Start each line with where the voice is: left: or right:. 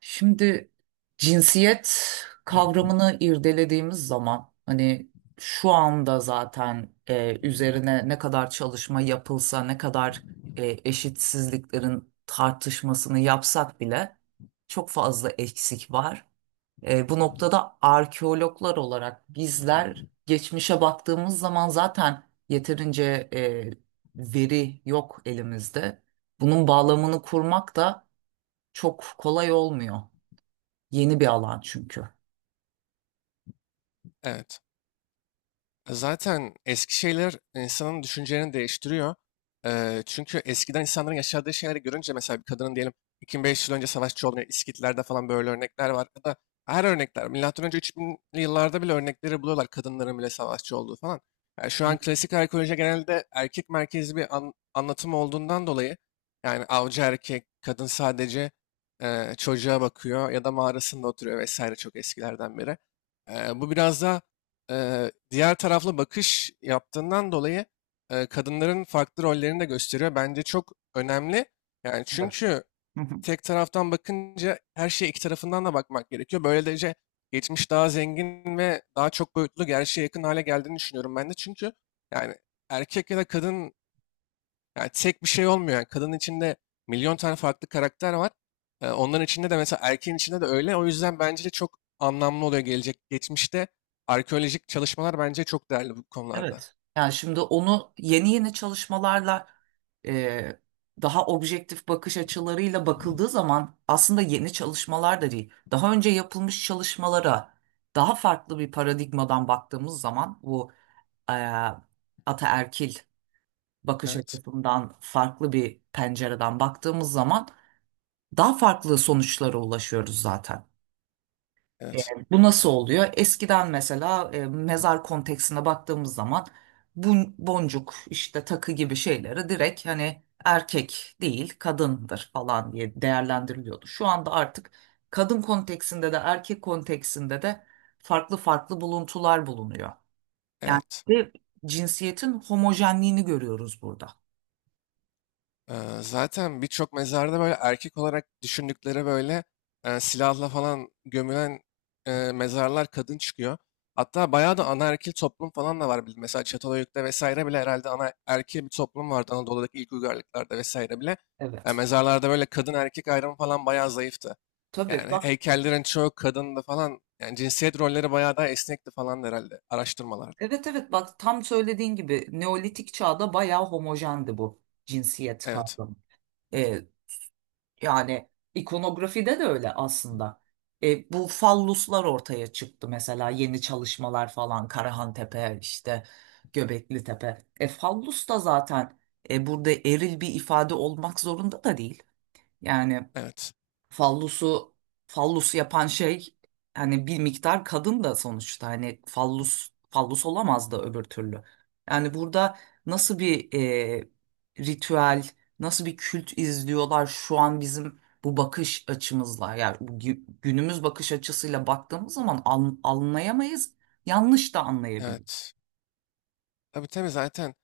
right: Şimdi cinsiyet kavramını irdelediğimiz zaman hani şu anda zaten üzerine ne kadar çalışma yapılsa ne kadar eşitsizliklerin tartışmasını yapsak bile çok fazla eksik var. Bu noktada arkeologlar olarak bizler geçmişe baktığımız zaman zaten yeterince veri yok elimizde. Bunun bağlamını kurmak da çok kolay olmuyor. Yeni bir alan çünkü.
left: Evet. Zaten eski şeyler insanın düşüncelerini değiştiriyor. Çünkü eskiden insanların yaşadığı şeyleri görünce mesela bir kadının diyelim 2500 yıl önce savaşçı olduğunu, İskitler'de falan böyle örnekler var. Ya da her örnekler, milattan önce 3000'li yıllarda bile örnekleri buluyorlar kadınların bile savaşçı olduğu falan. Yani şu an klasik arkeoloji genelde erkek merkezli bir anlatım olduğundan dolayı yani avcı erkek, kadın sadece çocuğa bakıyor ya da mağarasında oturuyor vesaire çok eskilerden beri. Bu biraz daha diğer taraflı bakış yaptığından dolayı kadınların farklı rollerini de gösteriyor. Bence çok önemli. Yani çünkü tek taraftan bakınca her şeye iki tarafından da bakmak gerekiyor. Böylece geçmiş daha zengin ve daha çok boyutlu gerçeğe yakın hale geldiğini düşünüyorum ben de. Çünkü yani erkek ya da kadın yani tek bir şey olmuyor. Yani kadının içinde milyon tane farklı karakter var. Onların içinde de mesela erkeğin içinde de öyle. O yüzden bence de çok anlamlı oluyor gelecek. Geçmişte arkeolojik çalışmalar bence çok değerli bu konularda.
right: Evet. Yani şimdi onu yeni yeni çalışmalarla e, daha objektif bakış açılarıyla bakıldığı zaman aslında yeni çalışmalar da değil. Daha önce yapılmış çalışmalara daha farklı bir paradigmadan baktığımız zaman bu e, ataerkil bakış
left: Evet,
right: açısından farklı bir pencereden baktığımız zaman daha farklı sonuçlara ulaşıyoruz zaten. E,
left: evet,
right: Bu nasıl oluyor? Eskiden mesela mezar konteksine baktığımız zaman bu boncuk işte takı gibi şeyleri direkt hani erkek değil kadındır falan diye değerlendiriliyordu. Şu anda artık kadın konteksinde de erkek konteksinde de farklı farklı buluntular bulunuyor. Yani
left: evet.
right: ve cinsiyetin homojenliğini görüyoruz burada.
left: Ee, Zaten birçok mezarda böyle erkek olarak düşündükleri böyle silahla falan gömülen mezarlar kadın çıkıyor. Hatta bayağı da anaerkil toplum falan da var. Mesela Çatalhöyük'te vesaire bile herhalde anaerkil bir toplum vardı Anadolu'daki ilk uygarlıklarda vesaire bile.
right: Evet.
left: Mezarlarda böyle kadın erkek ayrımı falan bayağı zayıftı.
right: Tabii
left: Yani
right: bak.
left: heykellerin çoğu kadındı falan. Yani cinsiyet rolleri bayağı daha esnekti falan herhalde araştırmalarda.
right: Evet, evet, bak tam söylediğin gibi Neolitik çağda bayağı homojendi bu cinsiyet
left: Evet.
right: kavramı. Ee, Yani ikonografide de öyle aslında. Bu falluslar ortaya çıktı mesela yeni çalışmalar falan Karahan Tepe işte Göbekli Tepe. Fallus da zaten burada eril bir ifade olmak zorunda da değil. Yani
left: Evet,
right: fallusu fallusu yapan şey hani bir miktar kadın da sonuçta hani fallus fallus olamaz da öbür türlü. Yani burada nasıl bir e, ritüel, nasıl bir kült izliyorlar şu an bizim bu bakış açımızla yani bu günümüz bakış açısıyla baktığımız zaman anlayamayız, yanlış da anlayabiliriz.
left: evet. Tabii tabii, zaten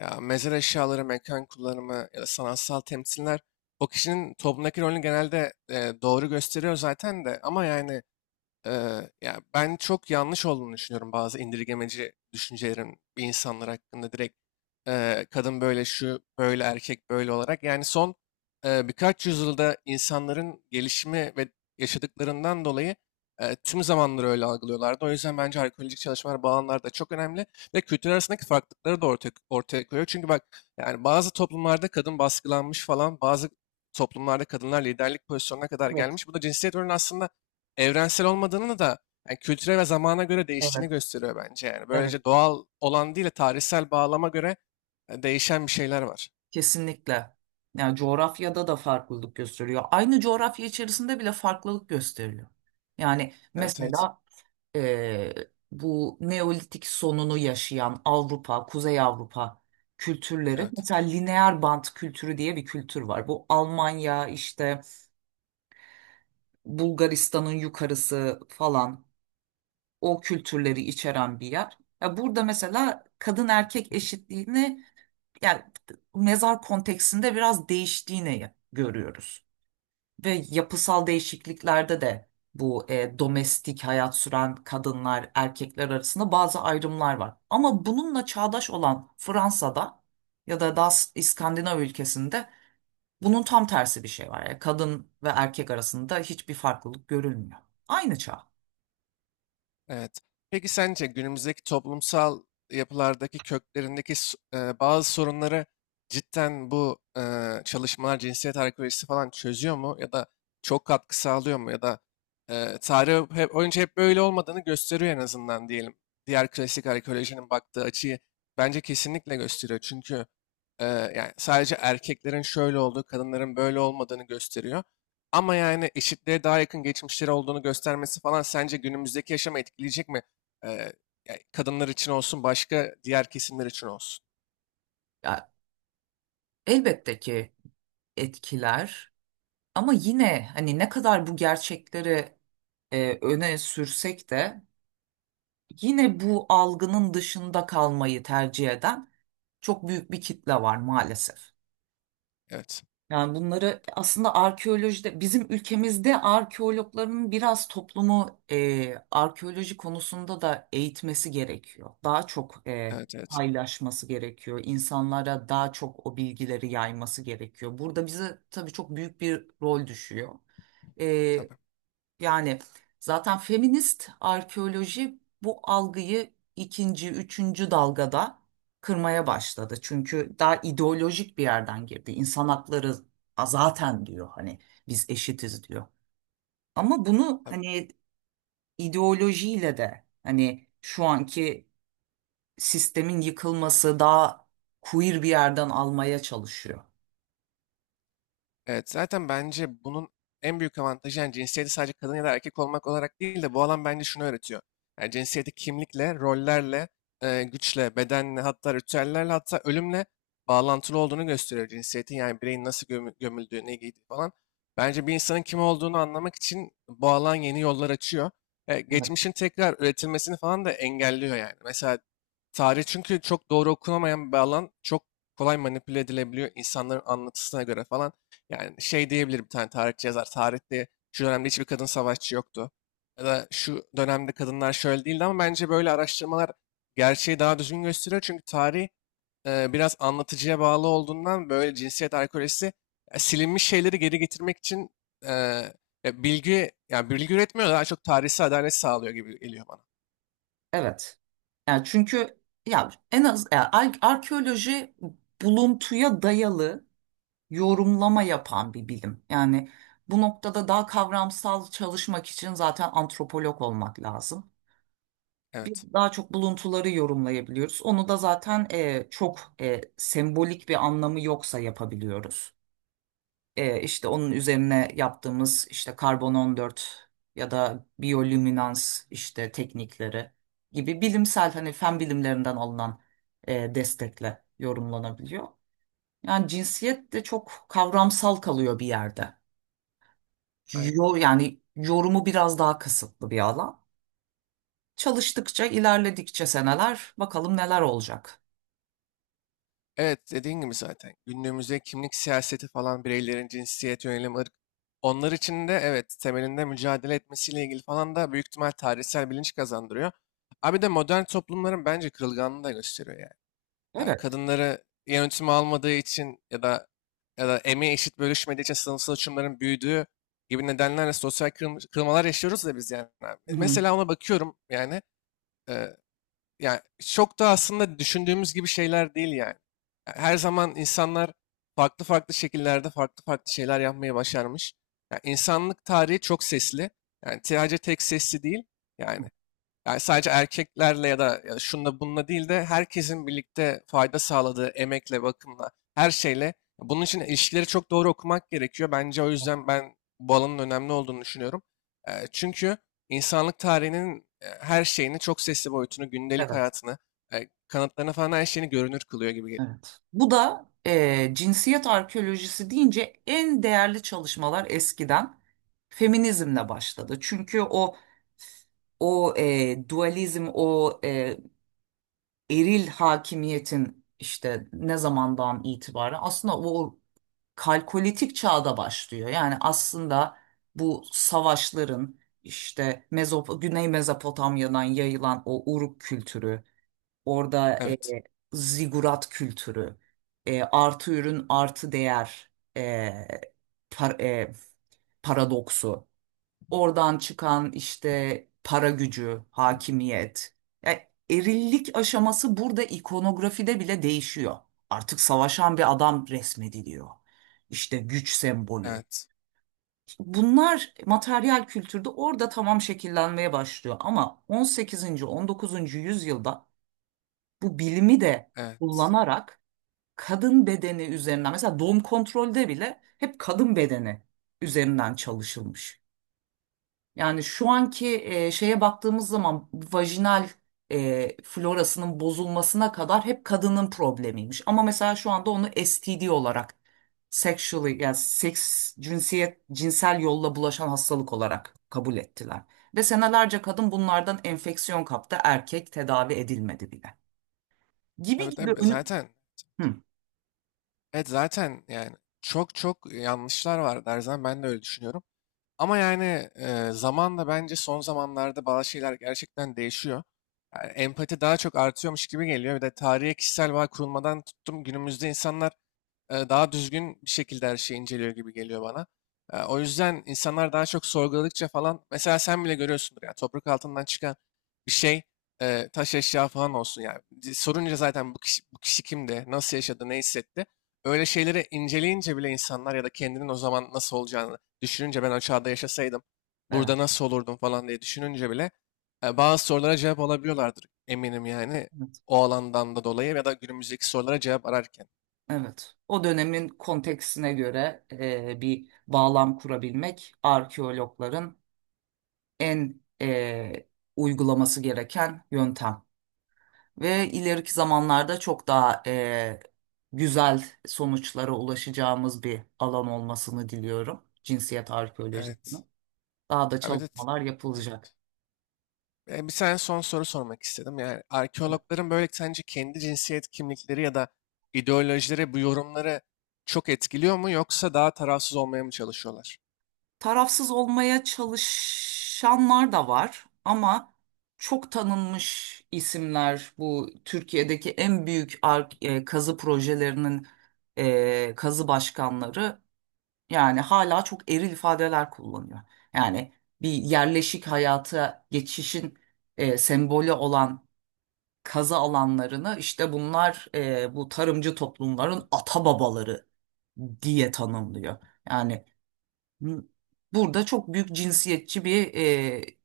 left: ya mezar eşyaları, mekan kullanımı ya da sanatsal temsiller o kişinin toplumdaki rolünü genelde doğru gösteriyor zaten de ama yani ya ben çok yanlış olduğunu düşünüyorum bazı indirgemeci düşüncelerin bir insanlar hakkında direkt kadın böyle şu böyle erkek böyle olarak. Yani son birkaç yüzyılda insanların gelişimi ve yaşadıklarından dolayı tüm zamanları öyle algılıyorlardı. O yüzden bence arkeolojik çalışmalar bu alanlarda çok önemli ve kültür arasındaki farklılıkları da ortaya koyuyor. Çünkü bak yani bazı toplumlarda kadın baskılanmış falan bazı toplumlarda kadınlar liderlik pozisyonuna kadar
right: Evet,
left: gelmiş. Bu da cinsiyet rolünü aslında evrensel olmadığını da yani kültüre ve zamana göre
right: evet,
left: değiştiğini gösteriyor bence yani.
right: evet.
left: Böylece doğal olan değil de tarihsel bağlama göre değişen bir şeyler var.
right: Kesinlikle. Yani coğrafyada da farklılık gösteriyor. Aynı coğrafya içerisinde bile farklılık gösteriyor. Yani
left: Evet evet.
right: mesela eee, bu Neolitik sonunu yaşayan Avrupa, Kuzey Avrupa kültürleri
left: Evet.
right: mesela lineer bant kültürü diye bir kültür var. Bu Almanya işte Bulgaristan'ın yukarısı falan o kültürleri içeren bir yer. Ya burada mesela kadın erkek eşitliğini yani mezar konteksinde biraz değiştiğini görüyoruz. Ve yapısal değişikliklerde de bu domestik hayat süren kadınlar, erkekler arasında bazı ayrımlar var. Ama bununla çağdaş olan Fransa'da ya da daha İskandinav ülkesinde bunun tam tersi bir şey var. Yani kadın ve erkek arasında hiçbir farklılık görülmüyor. Aynı çağ.
left: Evet. Peki sence günümüzdeki toplumsal yapılardaki köklerindeki bazı sorunları cidden bu çalışmalar cinsiyet arkeolojisi falan çözüyor mu? Ya da çok katkı sağlıyor mu? Ya da tarih hep, önce hep böyle olmadığını gösteriyor en azından diyelim. Diğer klasik arkeolojinin baktığı açıyı bence kesinlikle gösteriyor. Çünkü yani sadece erkeklerin şöyle olduğu, kadınların böyle olmadığını gösteriyor. Ama yani eşitliğe daha yakın geçmişleri olduğunu göstermesi falan sence günümüzdeki yaşamı etkileyecek mi? Ee, Ya kadınlar için olsun, başka diğer kesimler için olsun.
right: Ya, elbette ki etkiler ama yine hani ne kadar bu gerçekleri öne sürsek de yine bu algının dışında kalmayı tercih eden çok büyük bir kitle var maalesef.
left: Evet,
right: Yani bunları aslında arkeolojide bizim ülkemizde arkeologların biraz toplumu arkeoloji konusunda da eğitmesi gerekiyor. Daha çok
left: evet, evet.
right: paylaşması gerekiyor. İnsanlara daha çok o bilgileri yayması gerekiyor. Burada bize tabii çok büyük bir rol düşüyor. E,
left: Tabii,
right: Yani zaten feminist arkeoloji bu algıyı ikinci, üçüncü dalgada kırmaya başladı. Çünkü daha ideolojik bir yerden girdi. İnsan hakları zaten diyor hani biz eşitiz diyor. Ama bunu
left: tabii.
right: hani ideolojiyle de hani şu anki sistemin yıkılması daha queer bir yerden almaya çalışıyor.
left: Evet, zaten bence bunun en büyük avantajı yani cinsiyeti sadece kadın ya da erkek olmak olarak değil de bu alan bence şunu öğretiyor. Yani cinsiyeti kimlikle, rollerle, güçle, bedenle, hatta ritüellerle, hatta ölümle bağlantılı olduğunu gösteriyor cinsiyetin. Yani bireyin nasıl gömüldüğü, ne giydiği falan. Bence bir insanın kim olduğunu anlamak için bu alan yeni yollar açıyor.
right: Evet.
left: Geçmişin tekrar üretilmesini falan da engelliyor yani. Mesela tarih çünkü çok doğru okunamayan bir alan. Çok kolay manipüle edilebiliyor insanların anlatısına göre falan. Yani şey diyebilir bir tane tarihçi yazar. Tarihte şu dönemde hiçbir kadın savaşçı yoktu. Ya da şu dönemde kadınlar şöyle değildi ama bence böyle araştırmalar gerçeği daha düzgün gösteriyor. Çünkü tarih biraz anlatıcıya bağlı olduğundan böyle cinsiyet alkolojisi silinmiş şeyleri geri getirmek için e, ya bilgi yani bilgi üretmiyor da daha çok tarihsel adalet sağlıyor gibi geliyor bana.
right: Evet. Yani çünkü ya en az ya arkeoloji buluntuya dayalı yorumlama yapan bir bilim. Yani bu noktada daha kavramsal çalışmak için zaten antropolog olmak lazım.
left: Evet.
right: Biz daha çok buluntuları yorumlayabiliyoruz. Onu da zaten çok sembolik bir anlamı yoksa yapabiliyoruz. İşte onun üzerine yaptığımız işte karbon 14 ya da biyolüminans işte teknikleri gibi bilimsel hani fen bilimlerinden alınan destekle yorumlanabiliyor. Yani cinsiyet de çok kavramsal kalıyor bir yerde. Yo,
left: Aynen.
right: yani yorumu biraz daha kısıtlı bir alan. Çalıştıkça, ilerledikçe seneler bakalım neler olacak.
left: Evet, dediğin gibi zaten. Günümüzde kimlik siyaseti falan bireylerin cinsiyet, yönelim, ırk. Onlar için de evet temelinde mücadele etmesiyle ilgili falan da büyük ihtimal tarihsel bilinç kazandırıyor. Abi de modern toplumların bence kırılganlığını da gösteriyor yani. Ha,
right: Evet.
left: kadınları yönetime almadığı için ya da ya da emeği eşit bölüşmediği için sınıfsal uçurumların büyüdüğü gibi nedenlerle sosyal kırılmalar yaşıyoruz da biz yani. Abi.
right: Hı hı.
left: Mesela ona bakıyorum yani. Yani çok da aslında düşündüğümüz gibi şeyler değil yani. Her zaman insanlar farklı farklı şekillerde farklı farklı şeyler yapmayı başarmış. Yani insanlık tarihi çok sesli. Yani sadece tek sesli değil. Yani yani sadece erkeklerle ya da ya şunla bununla değil de herkesin birlikte fayda sağladığı emekle, bakımla, her şeyle. Bunun için ilişkileri çok doğru okumak gerekiyor. Bence o yüzden ben bu alanın önemli olduğunu düşünüyorum. Çünkü insanlık tarihinin her şeyini, çok sesli boyutunu, gündelik
right: Evet.
left: hayatını, kanıtlarını falan her şeyini görünür kılıyor gibi geliyor.
right: Evet. Bu da cinsiyet arkeolojisi deyince en değerli çalışmalar eskiden feminizmle başladı. Çünkü o dualizm, o eril hakimiyetin işte ne zamandan itibaren aslında o kalkolitik çağda başlıyor. Yani aslında bu savaşların işte Mezop Güney Mezopotamya'dan yayılan o Uruk kültürü, orada
left: Evet.
right: zigurat kültürü, artı ürün artı değer e, par- e, paradoksu. Oradan çıkan işte para gücü, hakimiyet. Yani erillik aşaması burada ikonografide bile değişiyor. Artık savaşan bir adam resmediliyor. İşte güç sembolü.
left: Evet.
right: Bunlar materyal kültürde orada tamam şekillenmeye başlıyor ama 18. 19. yüzyılda bu bilimi de
left: Evet.
right: kullanarak kadın bedeni üzerinden mesela doğum kontrolde bile hep kadın bedeni üzerinden çalışılmış. Yani şu anki şeye baktığımız zaman vajinal florasının bozulmasına kadar hep kadının problemiymiş. Ama mesela şu anda onu STD olarak sexually yani seks cinsiyet cinsel yolla bulaşan hastalık olarak kabul ettiler. Ve senelerce kadın bunlardan enfeksiyon kaptı, erkek tedavi edilmedi bile. Gibi
left: Tabii
right: gibi
left: tabii,
right: önü...
left: zaten
right: Hı,
left: evet, zaten yani çok çok yanlışlar var Derzan, ben de öyle düşünüyorum. Ama yani zamanla bence son zamanlarda bazı şeyler gerçekten değişiyor. Yani empati daha çok artıyormuş gibi geliyor. Bir de tarihe kişisel bağ kurulmadan tuttum günümüzde insanlar daha düzgün bir şekilde her şeyi inceliyor gibi geliyor bana. O yüzden insanlar daha çok sorguladıkça falan mesela sen bile görüyorsundur yani toprak altından çıkan bir şey taş eşya falan olsun yani. Sorunca zaten bu kişi, bu kişi kimdi, nasıl yaşadı, ne hissetti. Öyle şeyleri inceleyince bile insanlar ya da kendinin o zaman nasıl olacağını düşününce ben o çağda yaşasaydım
right: evet,
left: burada nasıl olurdum falan diye düşününce bile bazı sorulara cevap alabiliyorlardır eminim yani
right: evet,
left: o alandan da dolayı ya da günümüzdeki sorulara cevap ararken.
right: evet. O dönemin konteksine göre bir bağlam kurabilmek arkeologların en uygulaması gereken yöntem. Ve ileriki zamanlarda çok daha güzel sonuçlara ulaşacağımız bir alan olmasını diliyorum. Cinsiyet
left: Evet.
right: arkeolojisinin. Daha da
left: Abi de,
right: çalışmalar yapılacak.
left: bir tane son soru sormak istedim. Yani arkeologların böyle sence kendi cinsiyet kimlikleri ya da ideolojileri bu yorumları çok etkiliyor mu yoksa daha tarafsız olmaya mı çalışıyorlar?
right: Tarafsız olmaya çalışanlar da var ama çok tanınmış isimler bu Türkiye'deki en büyük kazı projelerinin kazı başkanları. Yani hala çok eril ifadeler kullanıyor. Yani bir yerleşik hayata geçişin sembolü olan kazı alanlarını işte bunlar bu tarımcı toplumların ata babaları diye tanımlıyor. Yani m- burada çok büyük cinsiyetçi bir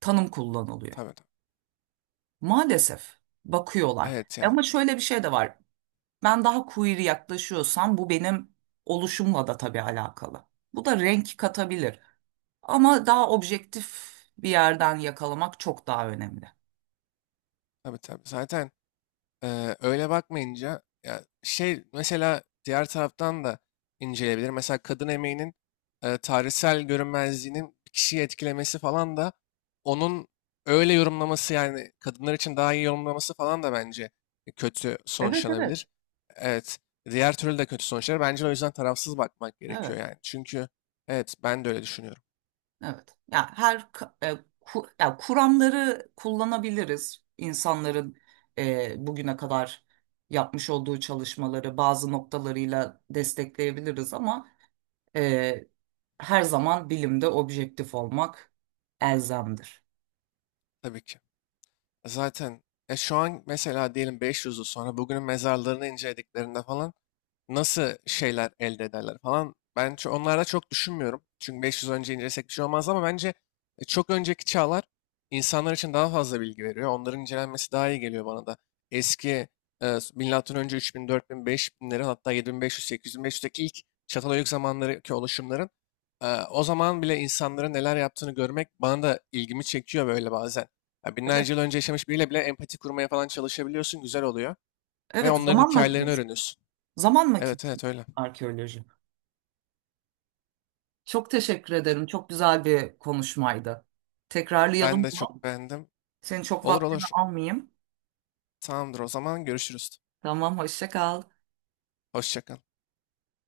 right: tanım kullanılıyor.
left: Tabii tabii.
right: Maalesef bakıyorlar.
left: Evet yani.
right: Ama şöyle bir şey de var. Ben daha queer yaklaşıyorsam bu benim oluşumla da tabii alakalı. Bu da renk katabilir. Ama daha objektif bir yerden yakalamak çok daha önemli.
left: Tabii tabii. Zaten öyle bakmayınca ya şey mesela diğer taraftan da inceleyebilir. Mesela kadın emeğinin tarihsel görünmezliğinin bir kişiyi etkilemesi falan da onun öyle yorumlaması yani kadınlar için daha iyi yorumlaması falan da bence kötü
right: Evet,
left: sonuçlanabilir.
right: evet.
left: Evet. Diğer türlü de kötü sonuçlar. Bence o yüzden tarafsız bakmak gerekiyor
right: Evet.
left: yani. Çünkü evet, ben de öyle düşünüyorum.
right: Evet. Ya her ya kuramları kullanabiliriz. İnsanların bugüne kadar yapmış olduğu çalışmaları bazı noktalarıyla destekleyebiliriz ama e, her zaman bilimde objektif olmak elzemdir.
left: Tabii ki. Zaten şu an mesela diyelim 500 yıl sonra bugünün mezarlarını incelediklerinde falan nasıl şeyler elde ederler falan. Ben onlarda çok düşünmüyorum. Çünkü 500 önce incelesek bir şey olmaz ama bence çok önceki çağlar insanlar için daha fazla bilgi veriyor. Onların incelenmesi daha iyi geliyor bana da. Eski milattan önce 3000, 4000, 5000'lerin hatta 7500, 8500'deki ilk Çatalhöyük zamanlarındaki oluşumların o zaman bile insanların neler yaptığını görmek bana da ilgimi çekiyor böyle bazen. Ya
right: Evet.
left: binlerce yıl önce yaşamış biriyle bile empati kurmaya falan çalışabiliyorsun, güzel oluyor ve
right: Evet,
left: onların
right: zaman
left: hikayelerini
right: makinesi.
left: öğreniyorsun.
right: Zaman
left: Evet
right: makinesi
left: evet öyle.
right: arkeoloji. Çok teşekkür ederim. Çok güzel bir konuşmaydı.
left: Ben
right: Tekrarlayalım
left: de
right: bunu.
left: çok beğendim.
right: Senin çok
left: Olur
right: vaktini
left: olur.
right: almayayım.
left: Tamamdır, o zaman görüşürüz.
right: Tamam, hoşça kal.
left: Hoşça kal.